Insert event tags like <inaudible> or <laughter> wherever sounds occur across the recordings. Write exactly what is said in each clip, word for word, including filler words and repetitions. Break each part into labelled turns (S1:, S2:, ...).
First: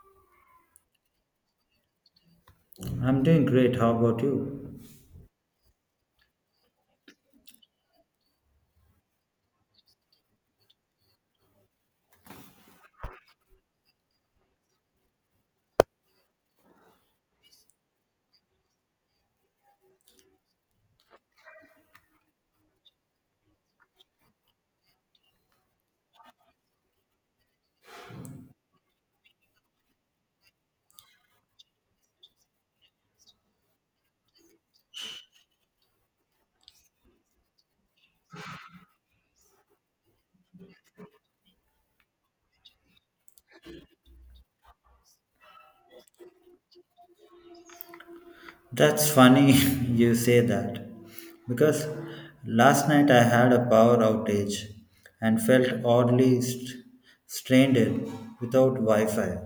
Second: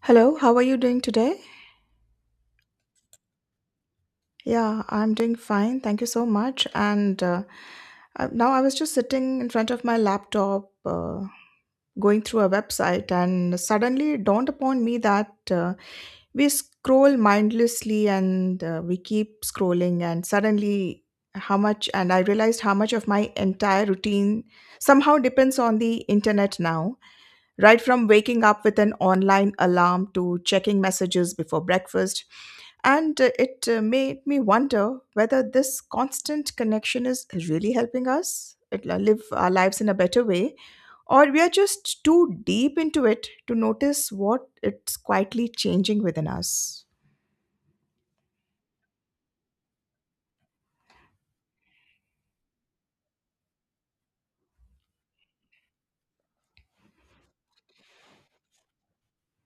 S1: Hello, how are you doing today?
S2: I'm doing great. How about you?
S1: Yeah, I'm doing fine. Thank you so much. And uh, uh, Now I was just sitting in front of my laptop, uh, going through a website, and suddenly it dawned upon me that uh, we scroll mindlessly, and uh, we keep scrolling, and suddenly how much, and I realized how much of my entire routine somehow depends on the internet now. Right from waking up with an online alarm to checking messages before breakfast, and uh, it uh, made me wonder whether this constant connection is really helping us it- uh, live our lives in a better way, or we are just too deep into it to notice what it's quietly changing within us.
S2: That's funny <laughs> you say that because last night I had a power outage and felt oddly st- strained in without Wi Fi.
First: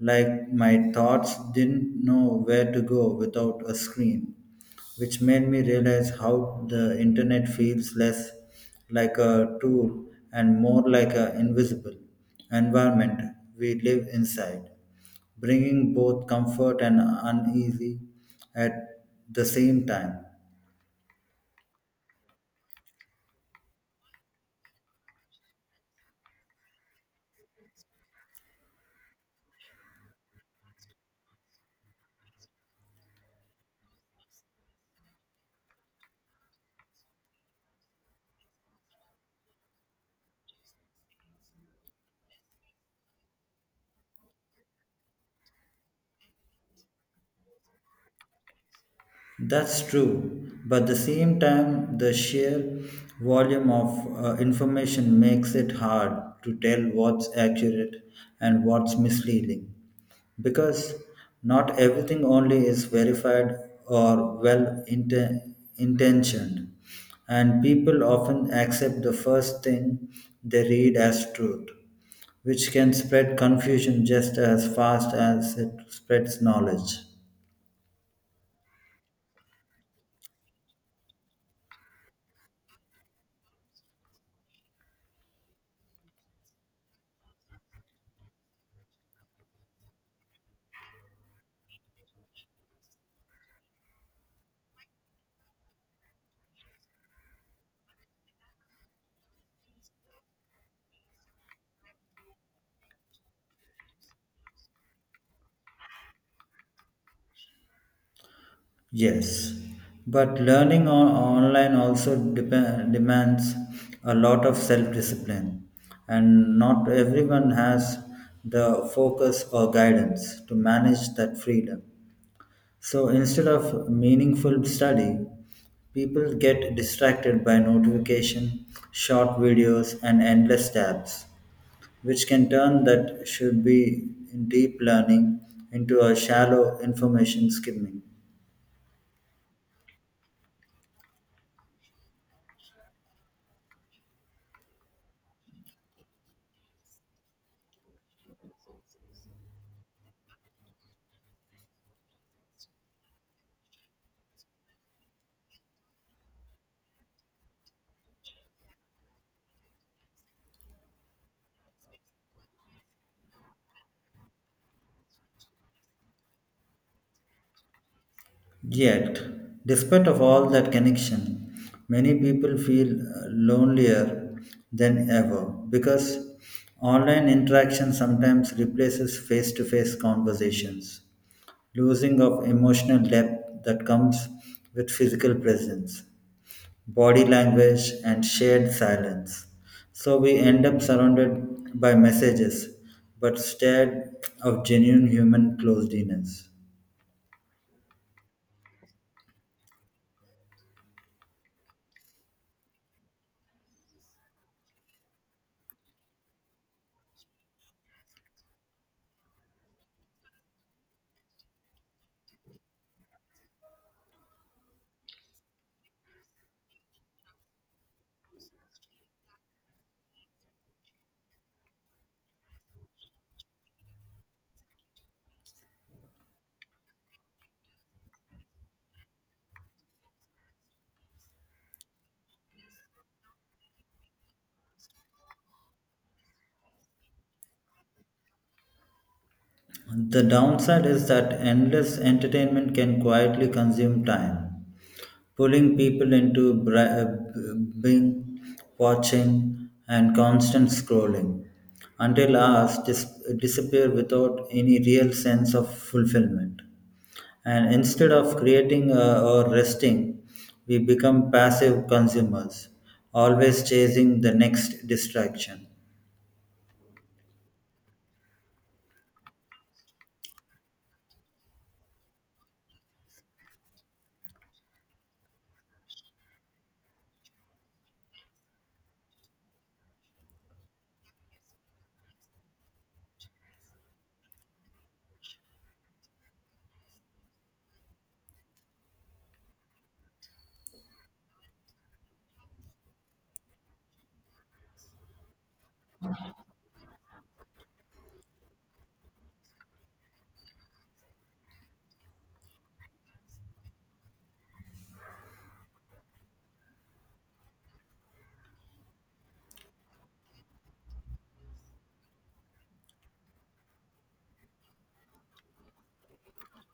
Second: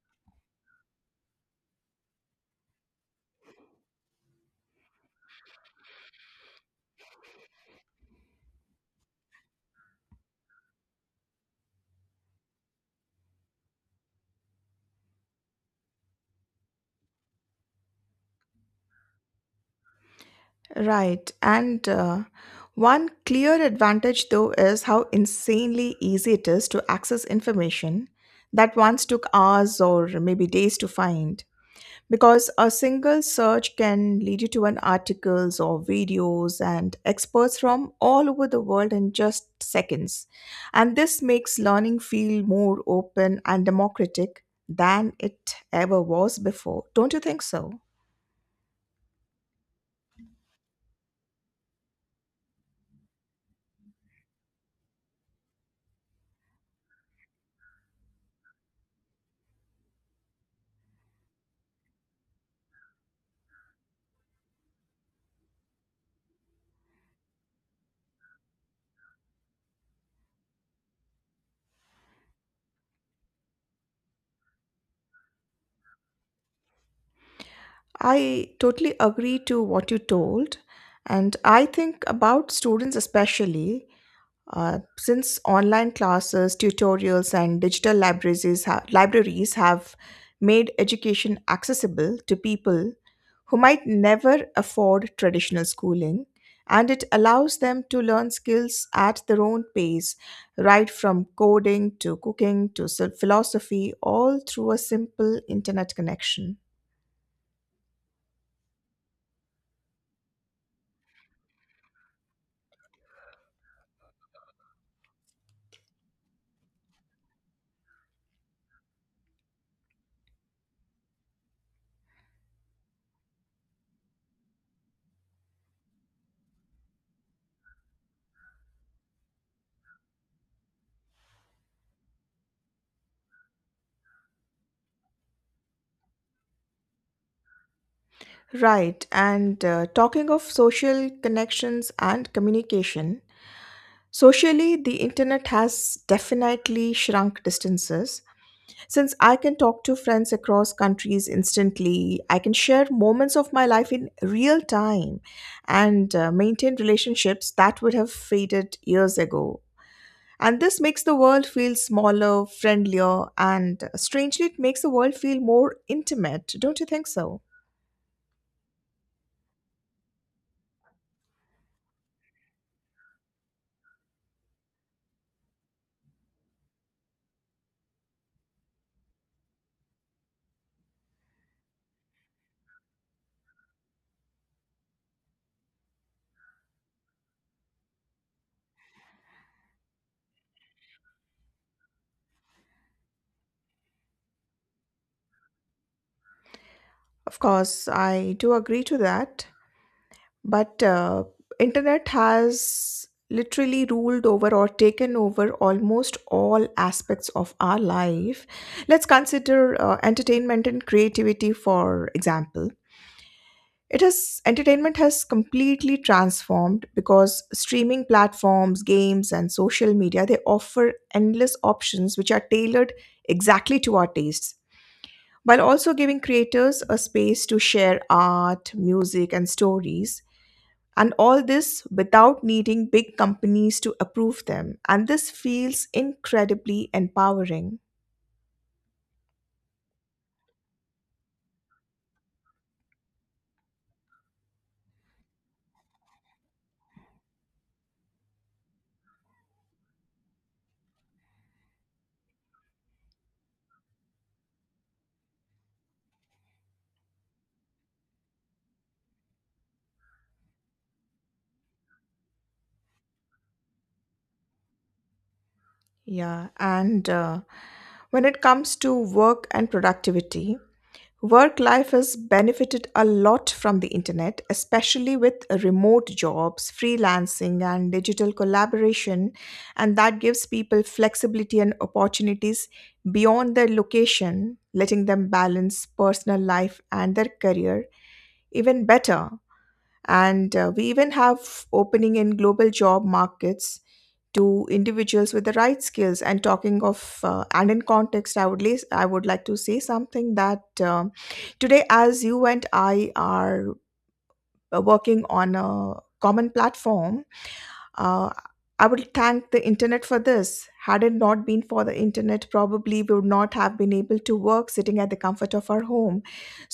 S2: Like my thoughts didn't know where to go without a screen, which made me realize how the internet feels less like a tool and more like an invisible environment we live inside, bringing both comfort and uneasy at the same time.
S1: Right. And uh, One clear advantage, though, is how insanely easy it is to access information that once took hours or maybe days to find, because a single search can lead you to an articles or videos and experts from all over the world in just seconds. And this makes learning feel more open and democratic than it ever was before. Don't you think so?
S2: That's true, but the same time, the sheer volume of uh, information makes it hard to tell what's accurate and what's misleading, because not everything only is verified or well inten- intentioned, and people often accept the first thing they read as truth, which can spread confusion just as fast as it spreads knowledge.
S1: I totally agree to what you told. And I think about students, especially uh, since online classes, tutorials, and digital libraries, is ha- libraries have made education accessible to people who might never afford traditional schooling. And it allows them to learn skills at their own pace, right from coding to cooking to s- philosophy, all through a simple internet connection.
S2: Yes, but learning on online also dep- demands a lot of self-discipline, and not everyone has the focus or guidance to manage that freedom. So instead of meaningful study, people get distracted by notification, short videos, and endless tabs, which can turn that should be deep learning into a shallow information skimming.
S1: Right. And uh, Talking of social connections and communication, socially, the internet has definitely shrunk distances. Since I can talk to friends across countries instantly, I can share moments of my life in real time and uh, maintain relationships that would have faded years ago. And this makes the world feel smaller, friendlier, and, uh, strangely, it makes the world feel more intimate. Don't you think so?
S2: Yet, despite of all that connection, many people feel uh, lonelier than ever, because online interaction sometimes replaces face-to-face conversations, losing of emotional depth that comes with physical presence, body language, and shared silence. So we end up surrounded by messages, but instead of genuine human closeness.
S1: Of course, I do agree to that, but uh, internet has literally ruled over or taken over almost all aspects of our life. Let's consider uh, entertainment and creativity, for example. It has Entertainment has completely transformed because streaming platforms, games and social media, they offer endless options which are tailored exactly to our tastes, while also giving creators a space to share art, music, and stories, and all this without needing big companies to approve them. And this feels incredibly empowering.
S2: The downside is that endless entertainment can quietly consume time, pulling people into bri- uh, bing, watching, and constant scrolling until hours dis- disappear without any real sense of fulfillment. And instead of creating uh, or resting, we become passive consumers, always chasing the next distraction.
S1: Yeah. And uh, When it comes to work and productivity, work life has benefited a lot from the internet, especially with remote jobs, freelancing, and digital collaboration. And that gives people flexibility and opportunities beyond their location, letting them balance personal life and their career even better. And uh, We even have opening in global job markets to individuals with the right skills, and talking of uh, and in context, I would les- I would like to say something that um today, as you and I are uh, working on a common platform, uh, I would thank the internet for this. Had it not been for the internet, probably we would not have been able to work sitting at the comfort of our home.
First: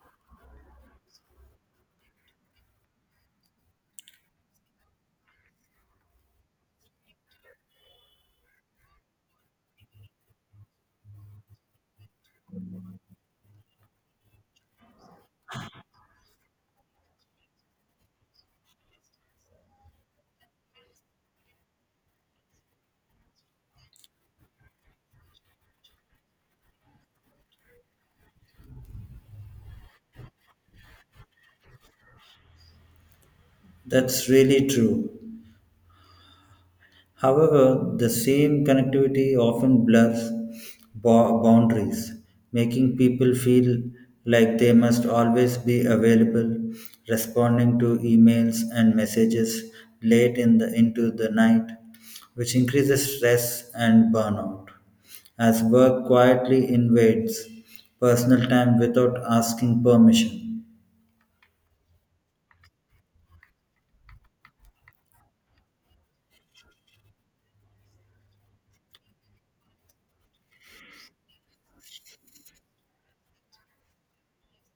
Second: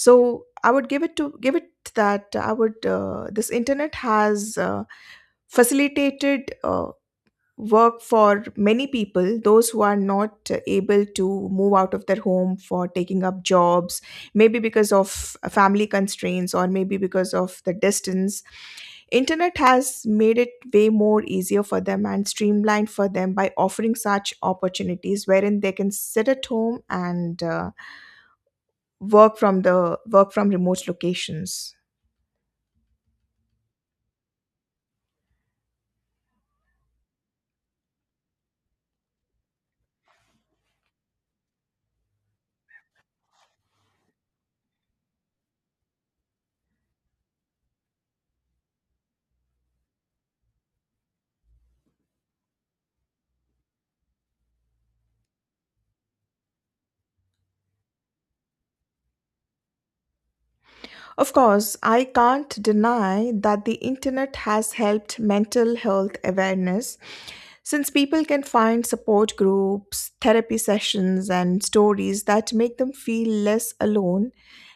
S1: So I would give it to give it that I would, uh, this internet has uh, facilitated uh, work for many people, those who are not uh, able to move out of their home for taking up jobs, maybe because of uh, family constraints or maybe because of the distance. Internet has made it way more easier for them and streamlined for them by offering such opportunities, wherein they can sit at home and uh, work from the work from remote locations.
S2: That's really true. However, the same connectivity often blurs bo- boundaries, making people feel like they must always be available, responding to emails and messages late in the, into the night, which increases stress and burnout, as work quietly invades personal time without asking permission.
S1: Of course, I can't deny that the internet has helped mental health awareness, since people can find support groups, therapy sessions, and stories that make them feel less alone,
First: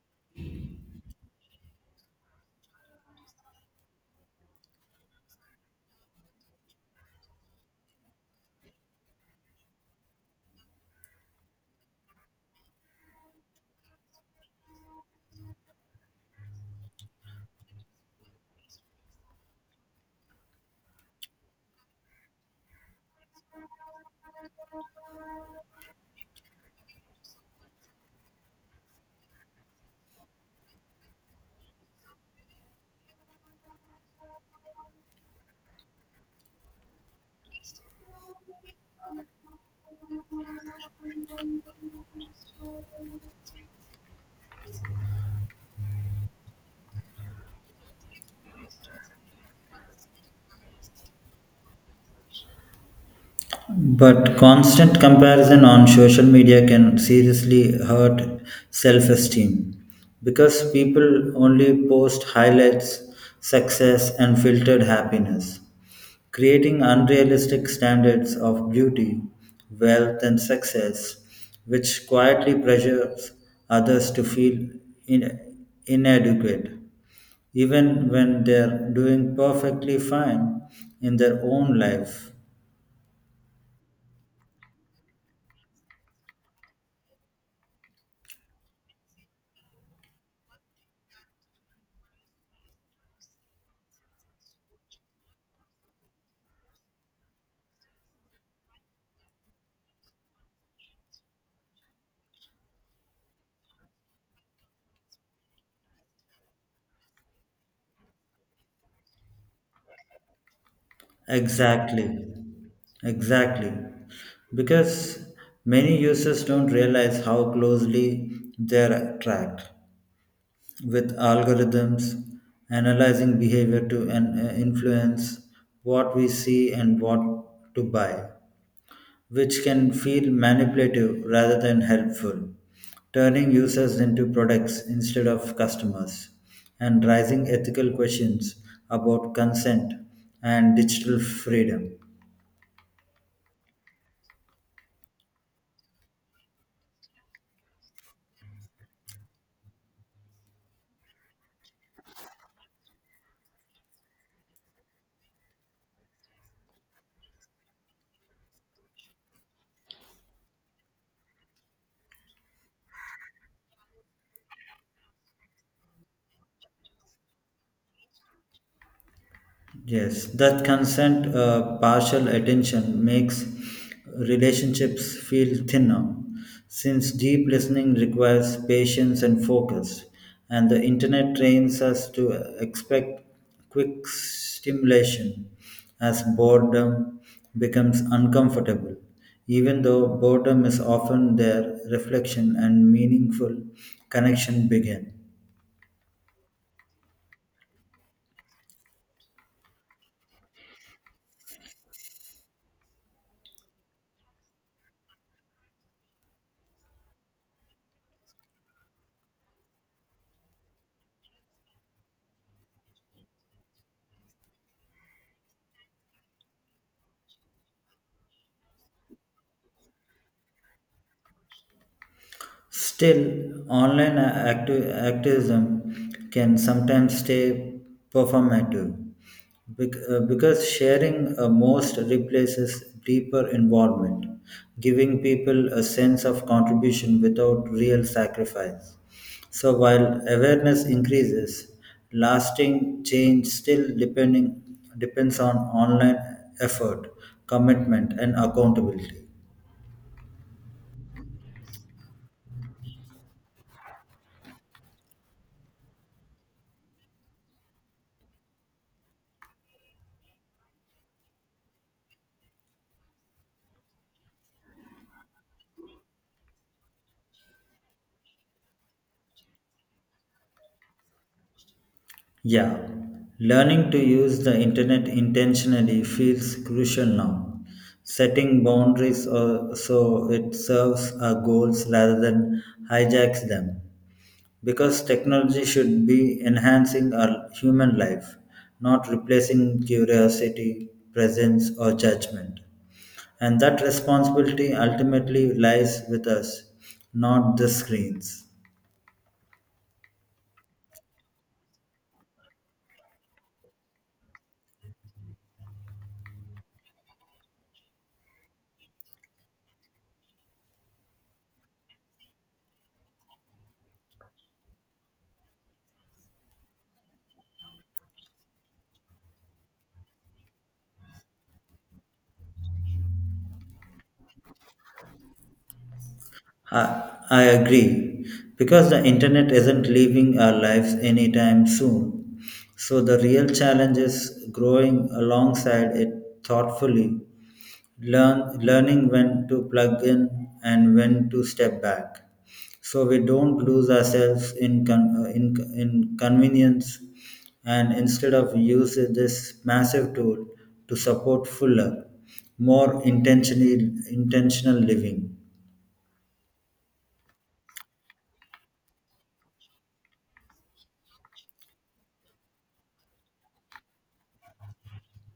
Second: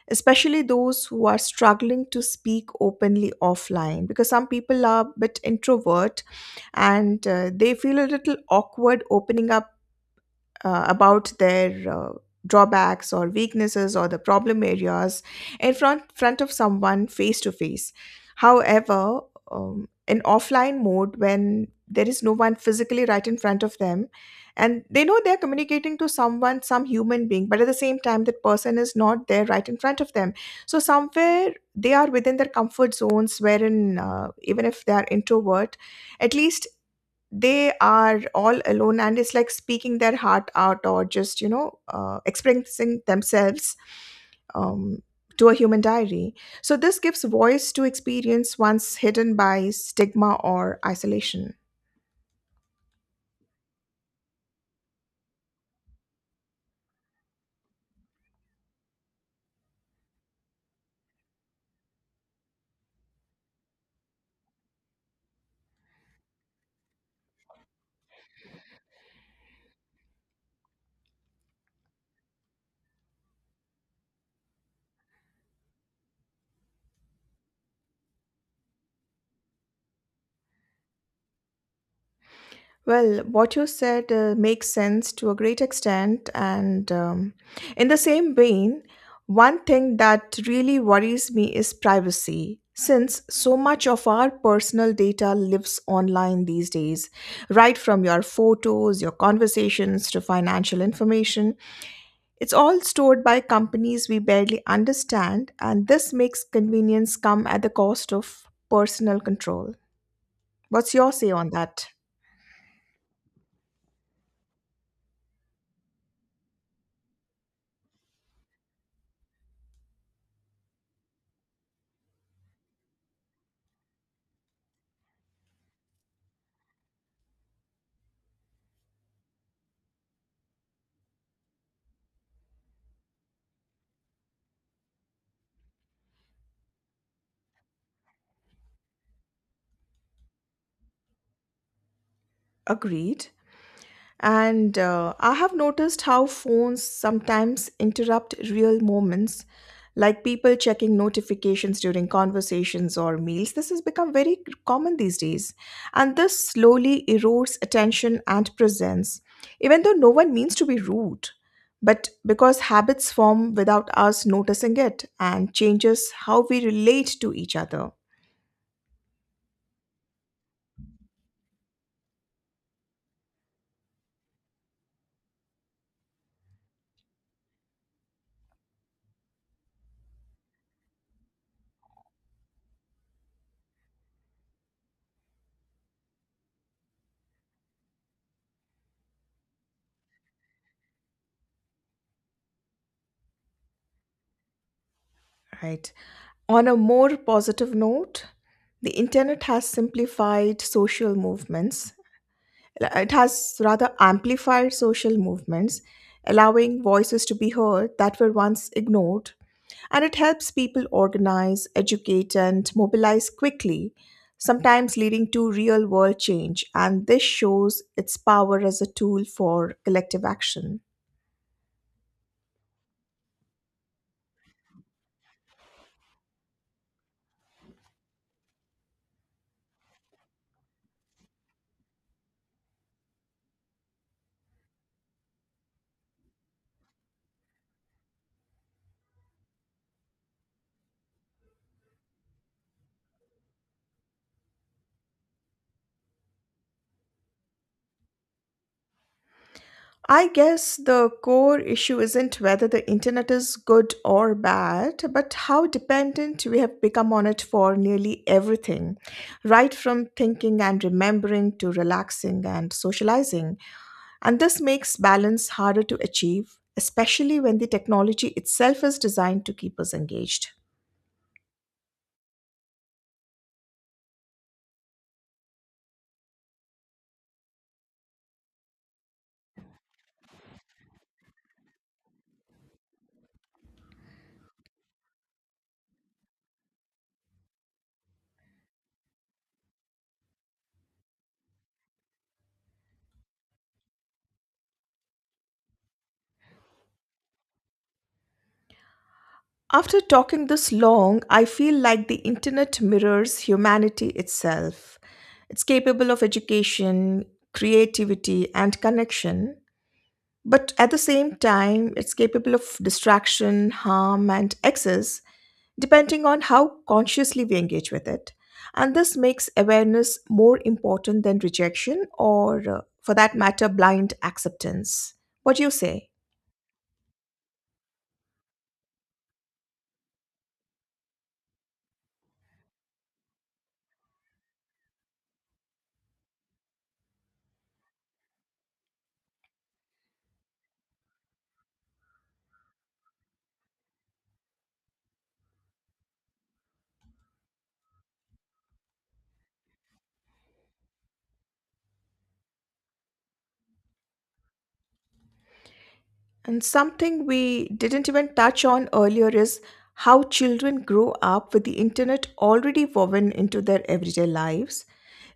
S1: especially those who are struggling to speak openly offline, because some people are a bit introvert and uh, they feel a little awkward opening up uh, about their uh, drawbacks or weaknesses or the problem areas in front, front of someone face to face. However, um, in offline mode, when there is no one physically right in front of them, and they know they're communicating to someone, some human being, but at the same time, that person is not there right in front of them. So, somewhere they are within their comfort zones, wherein uh, even if they are introvert, at least they are all alone and it's like speaking their heart out or just you know uh, expressing themselves um, to a human diary. So this gives voice to experience once hidden by stigma or isolation.
S2: But constant comparison on social media can seriously hurt self esteem, because people only post highlights, success, and filtered happiness, creating unrealistic standards of beauty, wealth, and success, which quietly pressures others to feel in- inadequate, even when they're doing perfectly fine in their own life.
S1: Well, what you said uh, makes sense to a great extent. And um, in the same vein, one thing that really worries me is privacy. Since so much of our personal data lives online these days, right from your photos, your conversations to financial information, it's all stored by companies we barely understand, and this makes convenience come at the cost of personal control. What's your say on that?
S2: Exactly. Exactly. Because many users don't realize how closely they're tracked with algorithms analyzing behavior to an- uh, influence what we see and what to buy, which can feel manipulative rather than helpful, turning users into products instead of customers, and raising ethical questions about consent and digital freedom.
S1: Agreed. And uh, I have noticed how phones sometimes interrupt real moments, like people checking notifications during conversations or meals. This has become very common these days. And this slowly erodes attention and presence, even though no one means to be rude, but because habits form without us noticing it and changes how we relate to each other.
S2: Yes, that consent uh, partial attention makes relationships feel thinner, since deep listening requires patience and focus, and the internet trains us to expect quick stimulation as boredom becomes uncomfortable, even though boredom is often their reflection and meaningful connection begin.
S1: Right. On a more positive note, the internet has simplified social movements. It has rather amplified social movements, allowing voices to be heard that were once ignored, and it helps people organize, educate, and mobilize quickly, sometimes leading to real world change. And this shows its power as a tool for collective action.
S2: Still, online acti- activism can sometimes stay performative bec- uh, because sharing a most replaces deeper involvement, giving people a sense of contribution without real sacrifice. So while awareness increases, lasting change still depending depends on online effort, commitment, and accountability.
S1: I guess the core issue isn't whether the internet is good or bad, but how dependent we have become on it for nearly everything, right from thinking and remembering to relaxing and socializing. And this makes balance harder to achieve, especially when the technology itself is designed to keep us engaged.
S2: Yeah, learning to use the internet intentionally feels crucial now. Setting boundaries uh, so it serves our goals rather than hijacks them. Because technology should be enhancing our human life, not replacing curiosity, presence, or judgment. And that responsibility ultimately lies with us, not the screens.
S1: After talking this long, I feel like the internet mirrors humanity itself. It's capable of education, creativity, and connection, but at the same time, it's capable of distraction, harm, and excess, depending on how consciously we engage with it. And this makes awareness more important than rejection or, uh, for that matter, blind acceptance. What do you say?
S2: I, I agree, because the internet isn't leaving our lives anytime soon. So the real challenge is growing alongside it thoughtfully, learn, learning when to plug in and when to step back. So we don't lose ourselves in, con- uh, in, in convenience, and instead of use this massive tool to support fuller, more intentionally, intentional living.
S1: And something we didn't even touch on earlier is how children grow up with the internet already woven into their everyday lives.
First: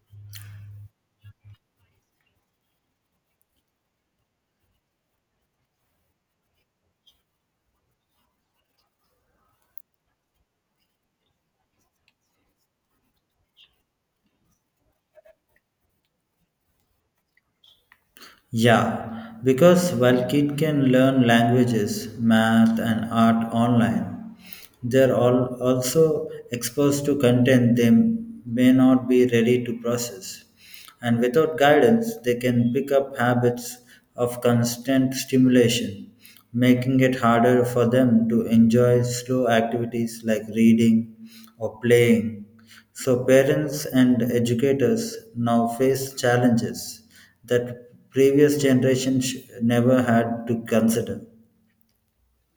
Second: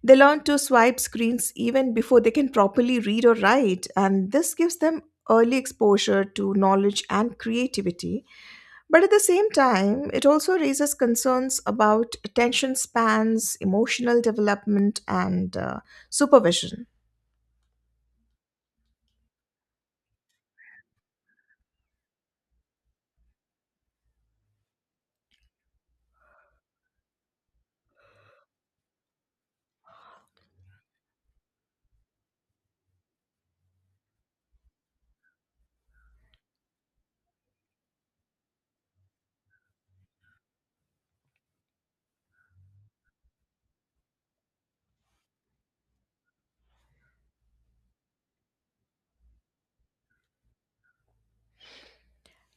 S1: They learn to swipe screens even before they can properly read or write, and this gives them early exposure to knowledge and creativity. But at the same time, it also raises concerns about attention spans, emotional development, and uh, supervision.
S2: Yeah, because while kids can learn languages, math, and art online, they are all also exposed to content they may not be ready to process. And without guidance, they can pick up habits of constant stimulation, making it harder for them to enjoy slow activities like reading or playing. So parents and educators now face challenges that previous generations never had to consider.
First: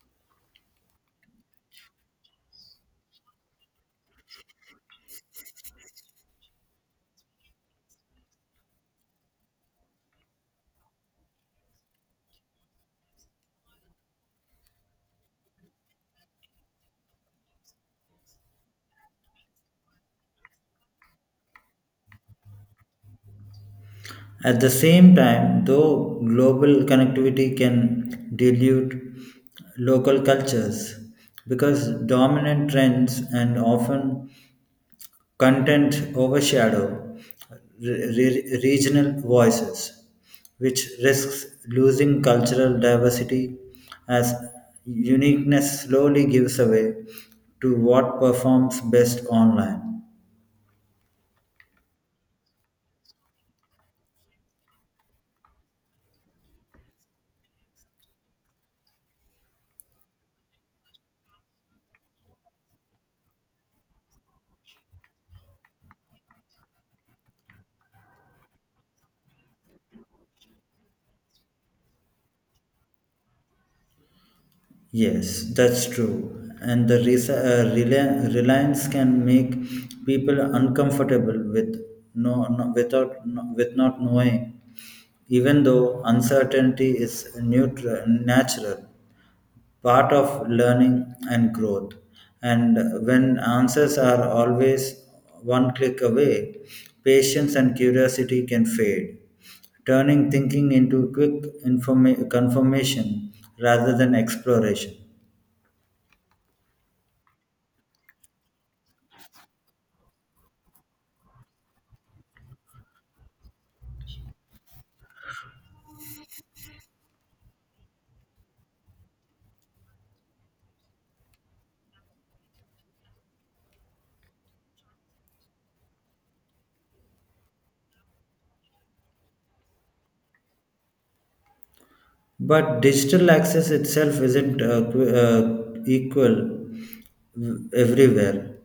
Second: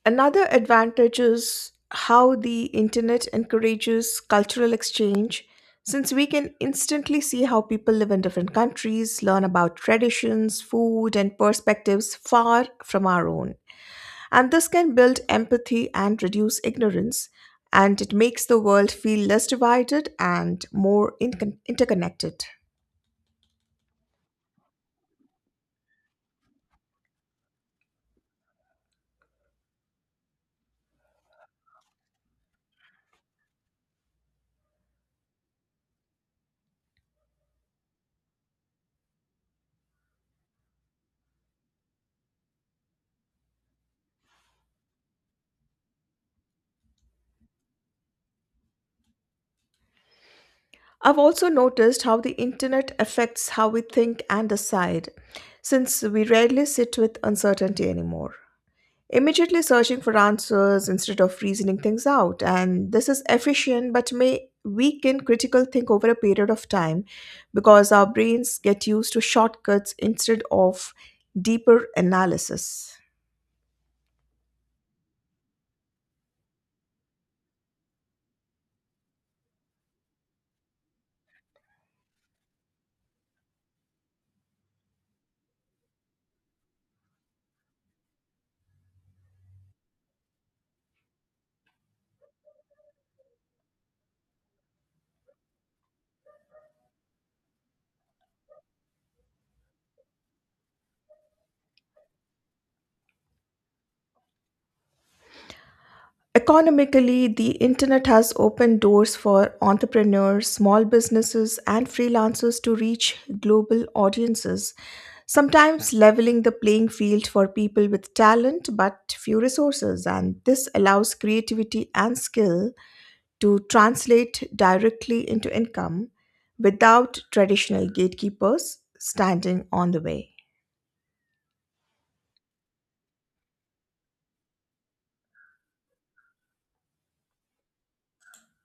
S1: Another advantage is how the internet encourages cultural exchange, since we can instantly see how people live in different countries, learn about traditions, food, and perspectives far from our own. And this can build empathy and reduce ignorance, and it makes the world feel less divided and more incon interconnected.
S2: At the same time, though global connectivity can dilute local cultures because dominant trends and often content overshadow re- re- regional voices, which risks losing cultural diversity as uniqueness slowly gives away to what performs best online.
S1: I've also noticed how the internet affects how we think and decide, since we rarely sit with uncertainty anymore, immediately searching for answers instead of reasoning things out. And this is efficient but may weaken critical think over a period of time, because our brains get used to shortcuts instead of deeper analysis.
S2: Yes, that's true. And the res- uh, reli- reliance can make people uncomfortable with no, no without no, with not knowing, even though uncertainty is neutral, natural part of learning and growth. And when answers are always one click away, patience and curiosity can fade, turning thinking into quick informa- confirmation rather than exploration.
S1: Economically, the internet has opened doors for entrepreneurs, small businesses, and freelancers to reach global audiences, sometimes leveling the playing field for people with talent but few resources. And this allows creativity and skill to translate directly into income without traditional gatekeepers standing on the way.
S2: But digital access itself isn't uh, qu- uh, equal everywhere,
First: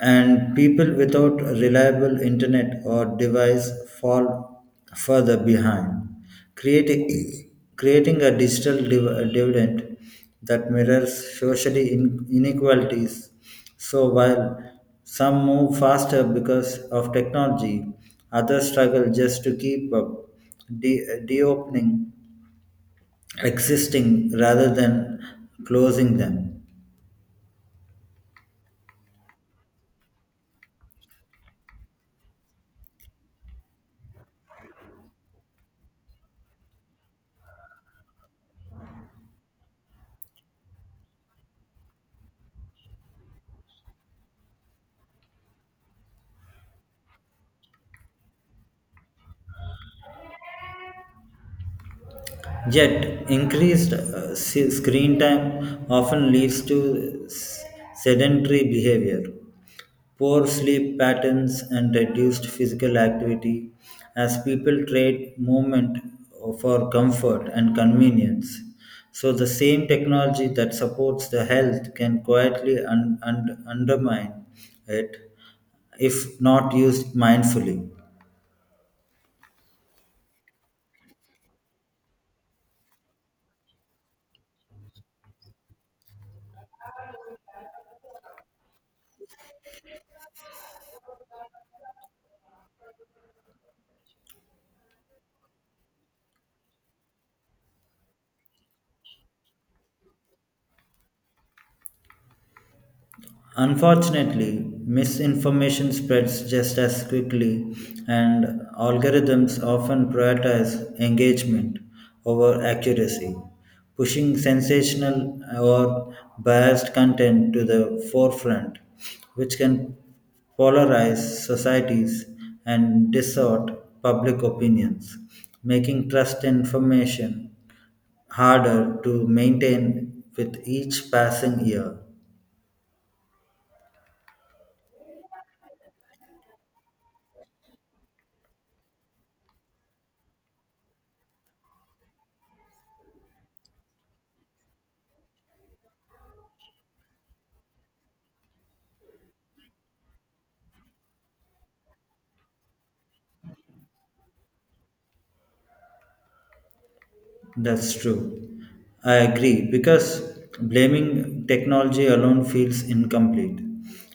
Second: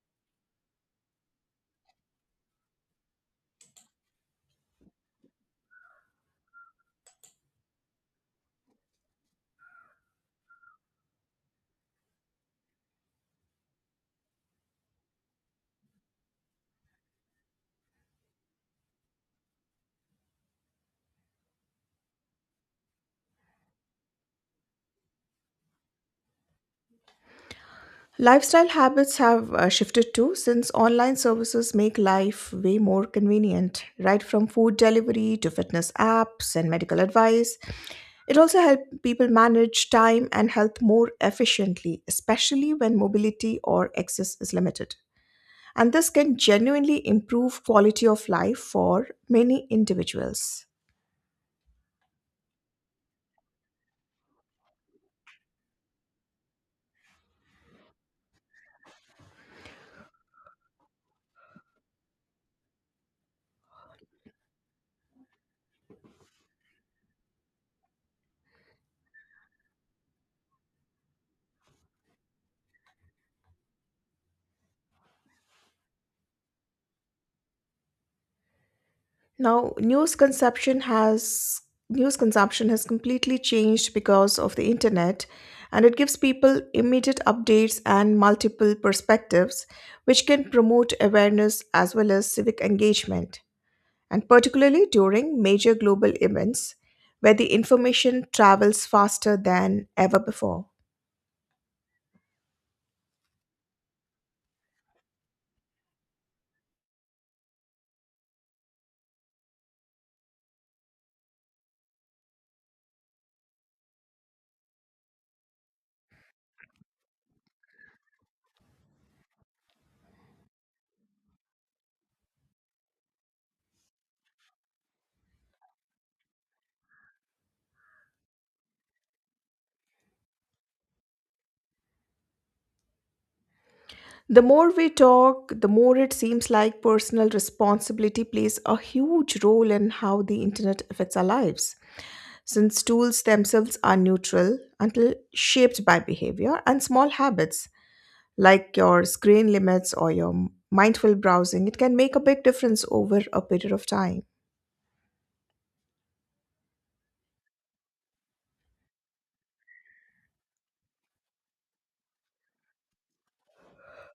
S2: and people without reliable internet or device fall further behind, creating, creating a digital div- dividend that mirrors social in- inequalities. So while some move faster because of technology, others struggle just to keep up, de- de-opening existing rather than closing them.
S1: Lifestyle habits have uh, shifted too, since online services make life way more convenient, right from food delivery to fitness apps and medical advice. It also helps people manage time and health more efficiently, especially when mobility or access is limited. And this can genuinely improve quality of life for many individuals.
S2: Yet, increased uh, s- screen time often leads to s- sedentary behavior, poor sleep patterns, and reduced physical activity as people trade movement for comfort and convenience. So, the same technology that supports the health can quietly un- un- undermine it if not used mindfully.
S1: Now, news consumption has news consumption has completely changed because of the internet, and it gives people immediate updates and multiple perspectives which can promote awareness as well as civic engagement, and particularly during major global events where the information travels faster than ever before.
S2: Unfortunately, misinformation spreads just as quickly, and algorithms often prioritize engagement over accuracy, pushing sensational or biased content to the forefront, which can polarize societies and distort public opinions, making trust in information harder to maintain with each passing year.
S1: The more we talk, the more it seems like personal responsibility plays a huge role in how the internet affects our lives, since tools themselves are neutral until shaped by behavior, and small habits like your screen limits or your mindful browsing It can make a big difference over a period of time.
S2: That's true. I agree, because blaming technology alone feels incomplete,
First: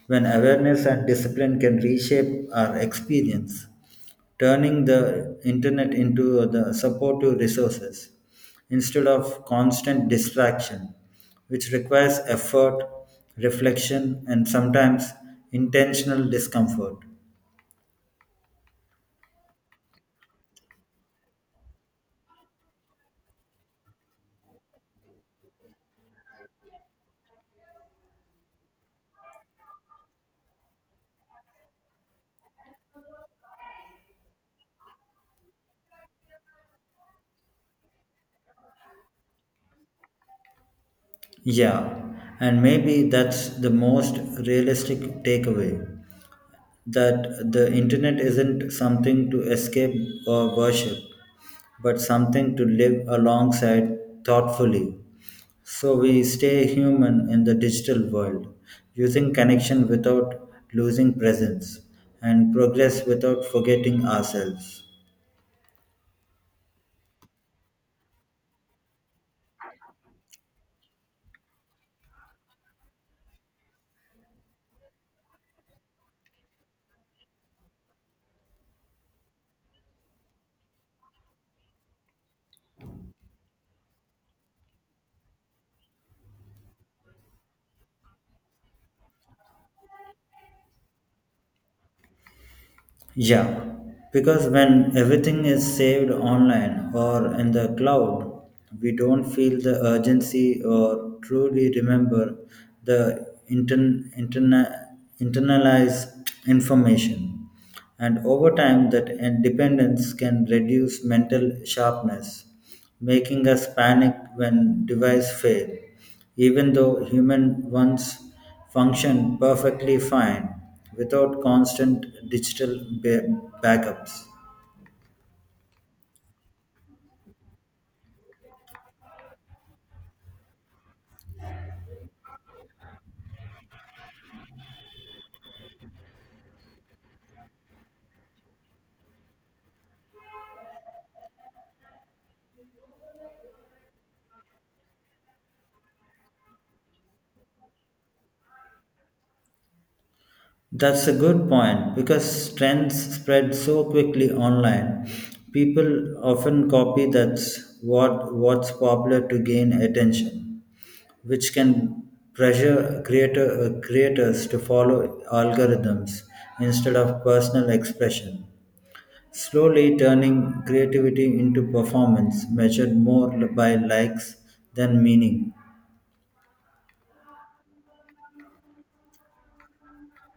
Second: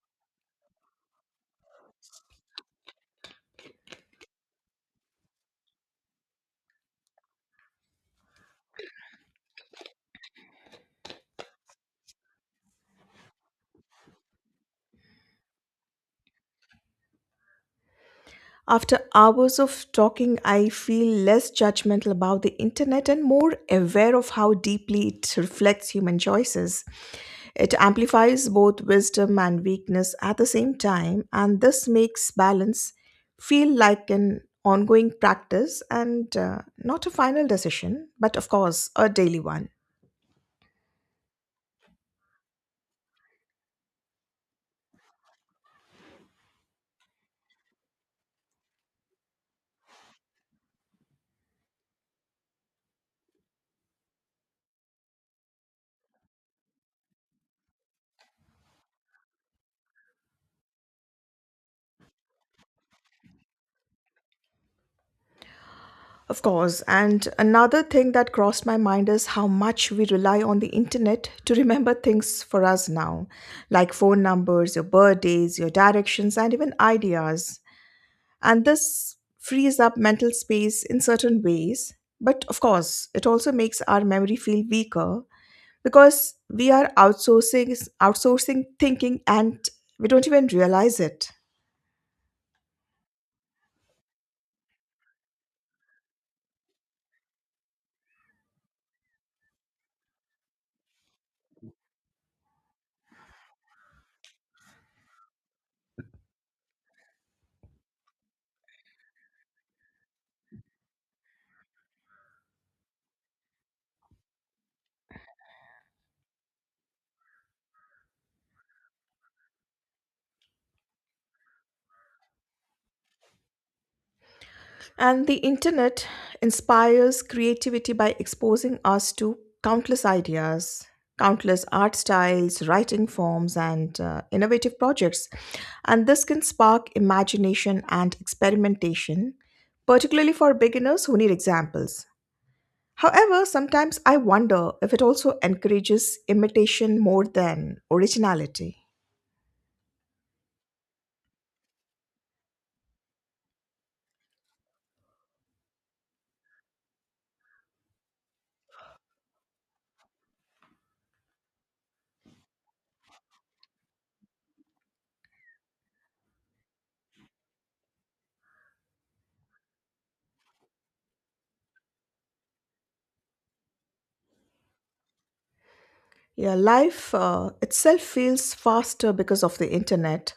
S2: when awareness and discipline can reshape our experience, turning the internet into the supportive resources instead of constant distraction, which requires effort, reflection, and sometimes intentional discomfort.
S1: After hours of talking, I feel less judgmental about the internet and more aware of how deeply it reflects human choices. It amplifies both wisdom and weakness at the same time, and this makes balance feel like an ongoing practice and, uh, not a final decision, but of course, a daily one.
S2: Yeah, and maybe that's the most realistic takeaway, that the internet isn't something to escape or worship, but something to live alongside thoughtfully. So we stay human in the digital world, using connection without losing presence, and progress without forgetting ourselves.
S1: Of course, and another thing that crossed my mind is how much we rely on the internet to remember things for us now, like phone numbers, your birthdays, your directions, and even ideas. And this frees up mental space in certain ways. But of course, it also makes our memory feel weaker because we are outsourcing outsourcing thinking and we don't even realize it.
S2: Yeah, because when everything is saved online or in the cloud, we don't feel the urgency or truly remember the intern, interna, internalized information. And over time, that en- dependence can reduce mental sharpness, making us panic when device fail even though human ones function perfectly fine without constant digital ba- backups.
S1: And the internet inspires creativity by exposing us to countless ideas, countless art styles, writing forms, and uh, innovative projects. And this can spark imagination and experimentation, particularly for beginners who need examples. However, sometimes I wonder if it also encourages imitation more than originality.
S2: That's a good point, because trends spread so quickly online. People often copy that's what what's popular to gain attention, which can pressure creator, uh, creators to follow algorithms instead of personal expression, slowly turning creativity into performance measured more by likes than meaning.
S1: Yeah, life uh, itself feels faster because of the internet,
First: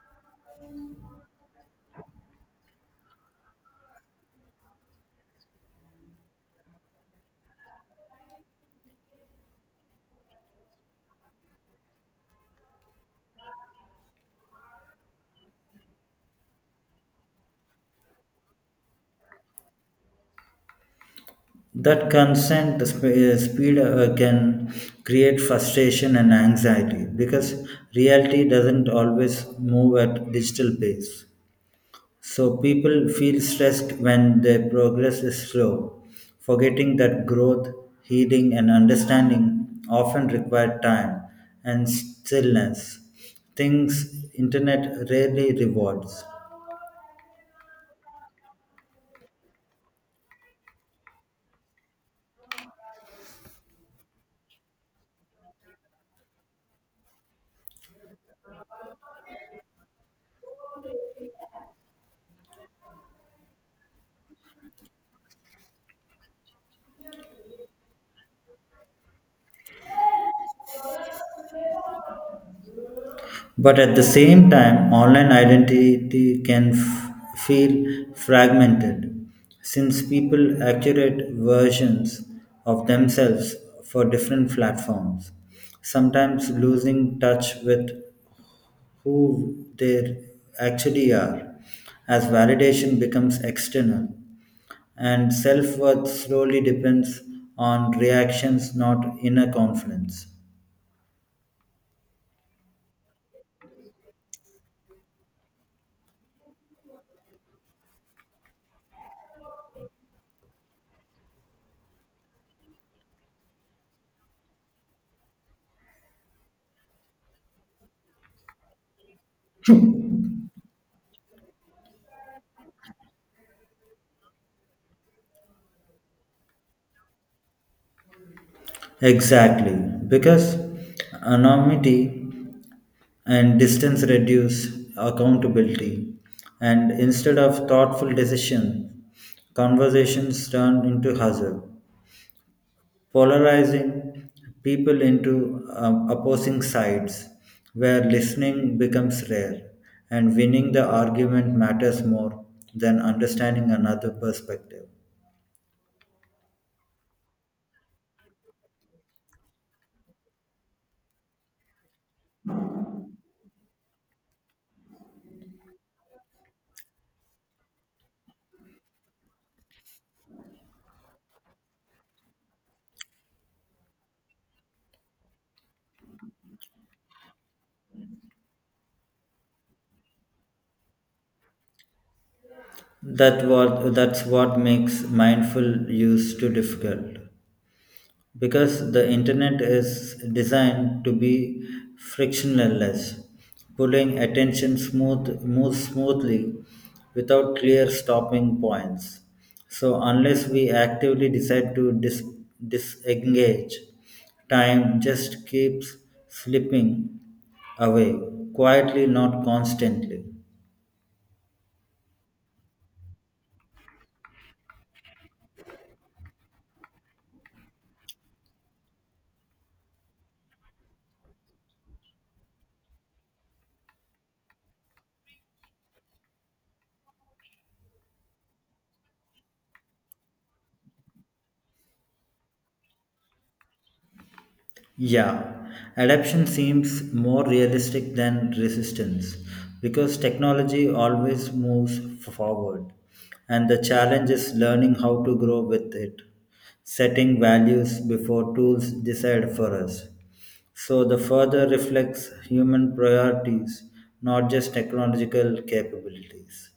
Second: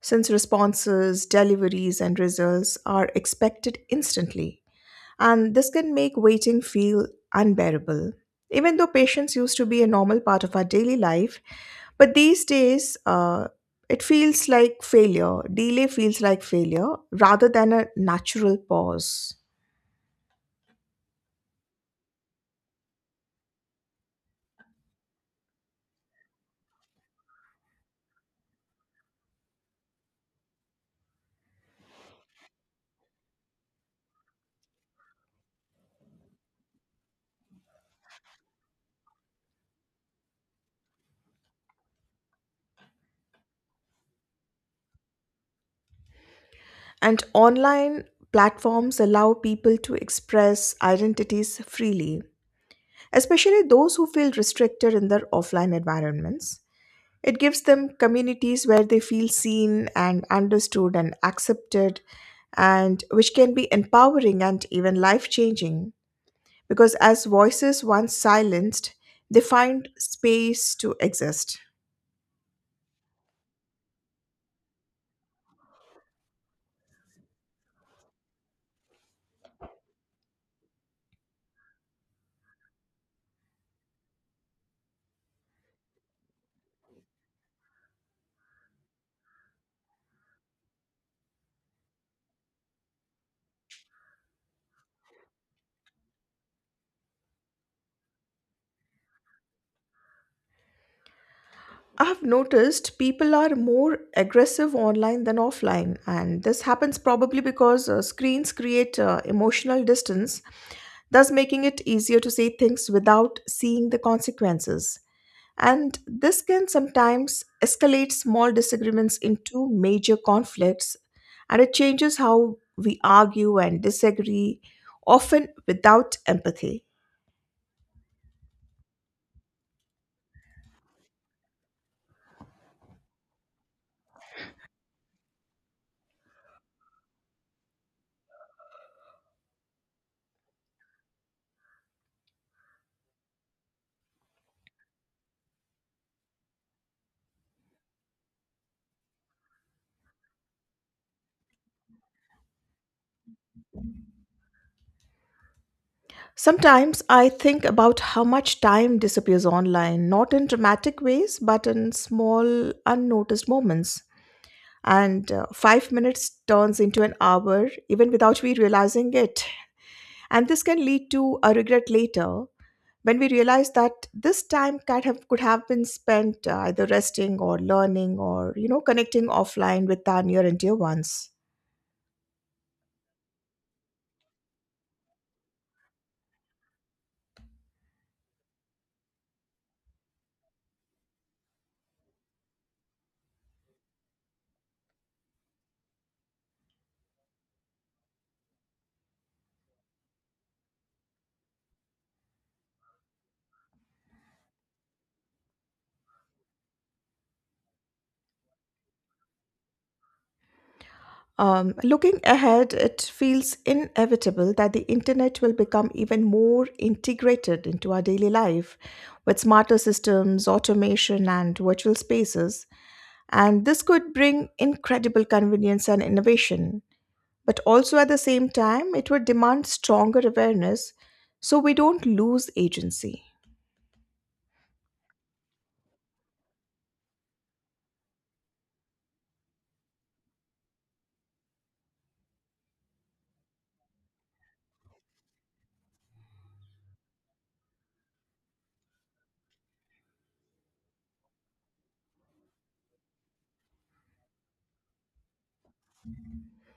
S1: since responses, deliveries, and results are expected instantly. And this can make waiting feel unbearable. Even though patience used to be a normal part of our daily life, but these days uh, it feels like failure. Delay feels like failure rather than a natural pause.
S2: That constant sp- uh, speed uh, can create frustration and anxiety, because reality doesn't always move at digital pace. So people feel stressed when their progress is slow, forgetting that growth, healing, and understanding often require time and stillness, things internet rarely rewards.
S1: And online platforms allow people to express identities freely, especially those who feel restricted in their offline environments. It gives them communities where they feel seen and understood and accepted, and which can be empowering and even life changing because, as voices once silenced, they find space to exist.
S2: But at the same time, online identity can f- feel fragmented, since people accurate versions of themselves for different platforms, sometimes losing touch with who they actually are as validation becomes external and self-worth slowly depends on reactions, not inner confidence.
S1: I have noticed people are more aggressive online than offline, and this happens probably because uh, screens create uh, emotional distance, thus making it easier to say things without seeing the consequences. And this can sometimes escalate small disagreements into major conflicts, and it changes how we argue and disagree, often without empathy.
S2: Exactly, because anonymity and distance reduce accountability, and instead of thoughtful decision, conversations turn into hustle, polarizing people into um, opposing sides, where listening becomes rare and winning the argument matters more than understanding another perspective.
S1: Sometimes I think about how much time disappears online, not in dramatic ways, but in small, unnoticed moments. And uh, five minutes turns into an hour, even without we realizing it. And this can lead to a regret later when we realize that this time could have, could have been spent uh, either resting or learning or you know connecting offline with our near and dear ones.
S2: That what, that's what makes mindful use too difficult, because the internet is designed to be frictionless, pulling attention smooth moves smoothly without clear stopping points. So unless we actively decide to dis- disengage, time just keeps slipping away quietly, not constantly.
S1: Um, looking ahead, it feels inevitable that the internet will become even more integrated into our daily life with smarter systems, automation, and virtual spaces. And this could bring incredible convenience and innovation. But also at the same time, it would demand stronger awareness so we don't lose agency.
S2: Yeah, adaptation seems more realistic than resistance, because technology always moves forward, and the challenge is learning how to grow with it, setting values before tools decide for us. So, the further reflects human priorities, not just technological capabilities.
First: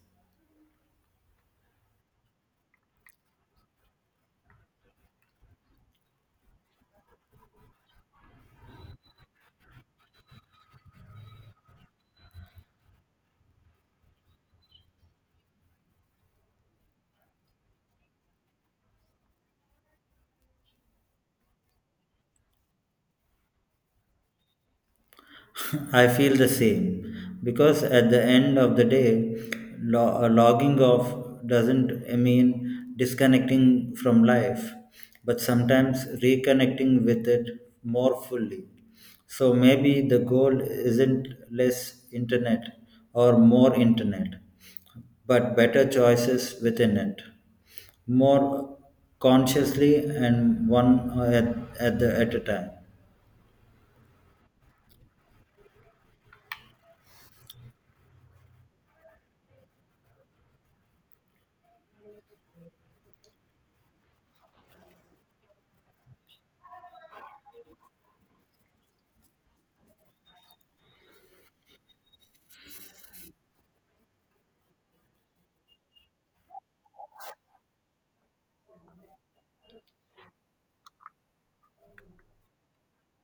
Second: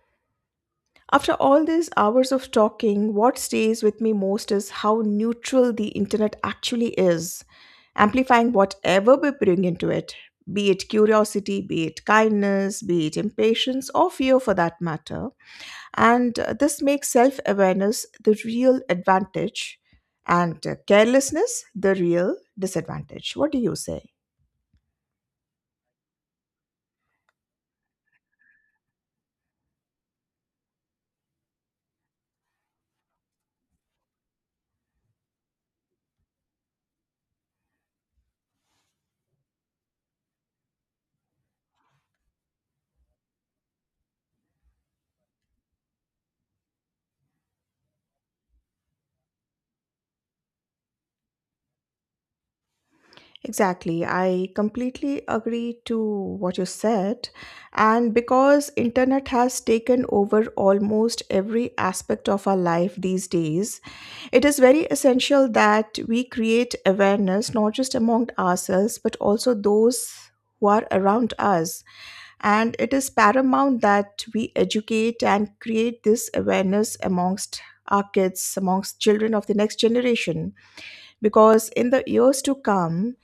S1: After all these hours of talking, what stays with me most is how neutral the internet actually is, amplifying whatever we bring into it, be it curiosity, be it kindness, be it impatience, or fear for that matter. And uh, this makes self awareness the real advantage and uh, carelessness the real disadvantage. What do you say?
S2: I feel the same, because at the end of the day, lo- uh, logging off doesn't mean disconnecting from life, but sometimes reconnecting with it more fully. So maybe the goal isn't less internet or more internet, but better choices within it, more consciously and one at, at, the, at a time.
S1: Exactly. I completely agree to what you said. And because internet has taken over almost every aspect of our life these days, it is very essential that we create awareness not just among ourselves but also those who are around us. And it is paramount that we educate and create this awareness amongst our kids, amongst children of the next generation, because in the years to come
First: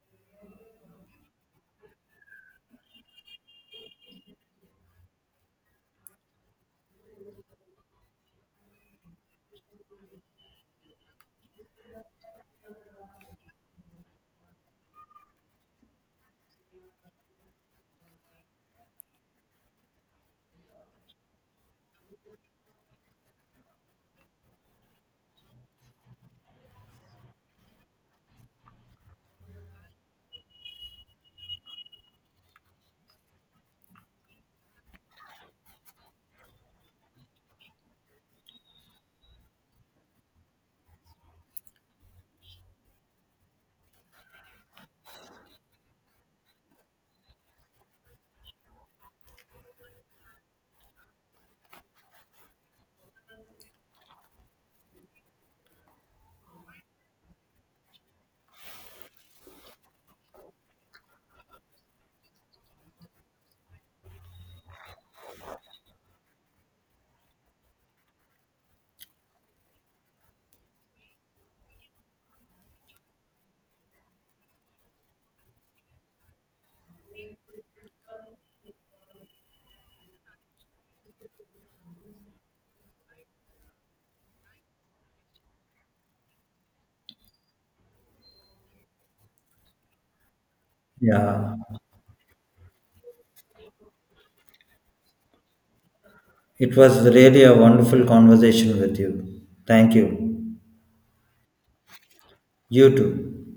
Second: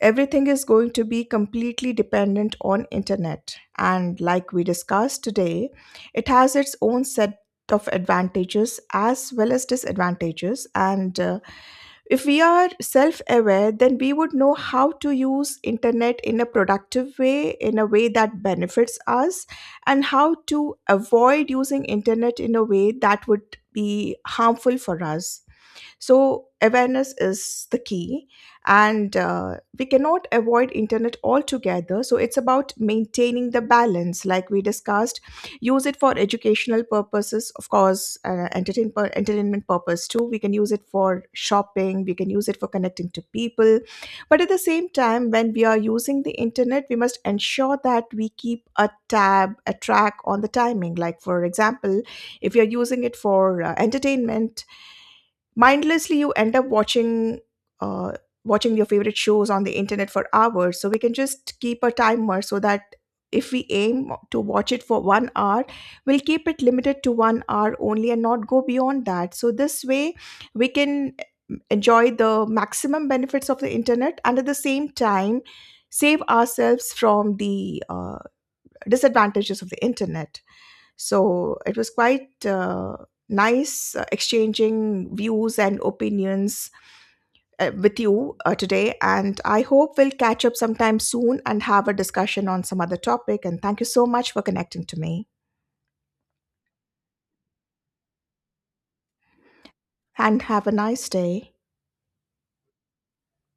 S1: everything is going to be completely dependent on internet, and like we discussed today, it has its own set of advantages as well as disadvantages. And uh, if we are self aware, then we would know how to use internet in a productive way, in a way that benefits us, and how to avoid using internet in a way that would be harmful for us. So, awareness is the key, and uh, we cannot avoid internet altogether. So, it's about maintaining the balance, like we discussed. Use it for educational purposes, of course, uh, entertain, pur- entertainment purpose too. We can use it for shopping, we can use it for connecting to people. But at the same time, when we are using the internet, we must ensure that we keep a tab, a track on the timing. Like, for example, if you're using it for uh, entertainment, mindlessly you end up watching uh, watching your favorite shows on the internet for hours, so we can just keep a timer so that if we aim to watch it for one hour, we'll keep it limited to one hour only and not go beyond that. So this way we can enjoy the maximum benefits of the internet, and at the same time save ourselves from the uh, disadvantages of the internet. So it was quite uh, nice uh, exchanging views and opinions uh, with you uh, today. And I hope we'll catch up sometime soon
S2: Yeah.
S1: and have a discussion on some other topic. And thank you so much for connecting to me.
S2: It was really a wonderful conversation with you. Thank
S1: And
S2: you.
S1: have a nice day.
S2: You too.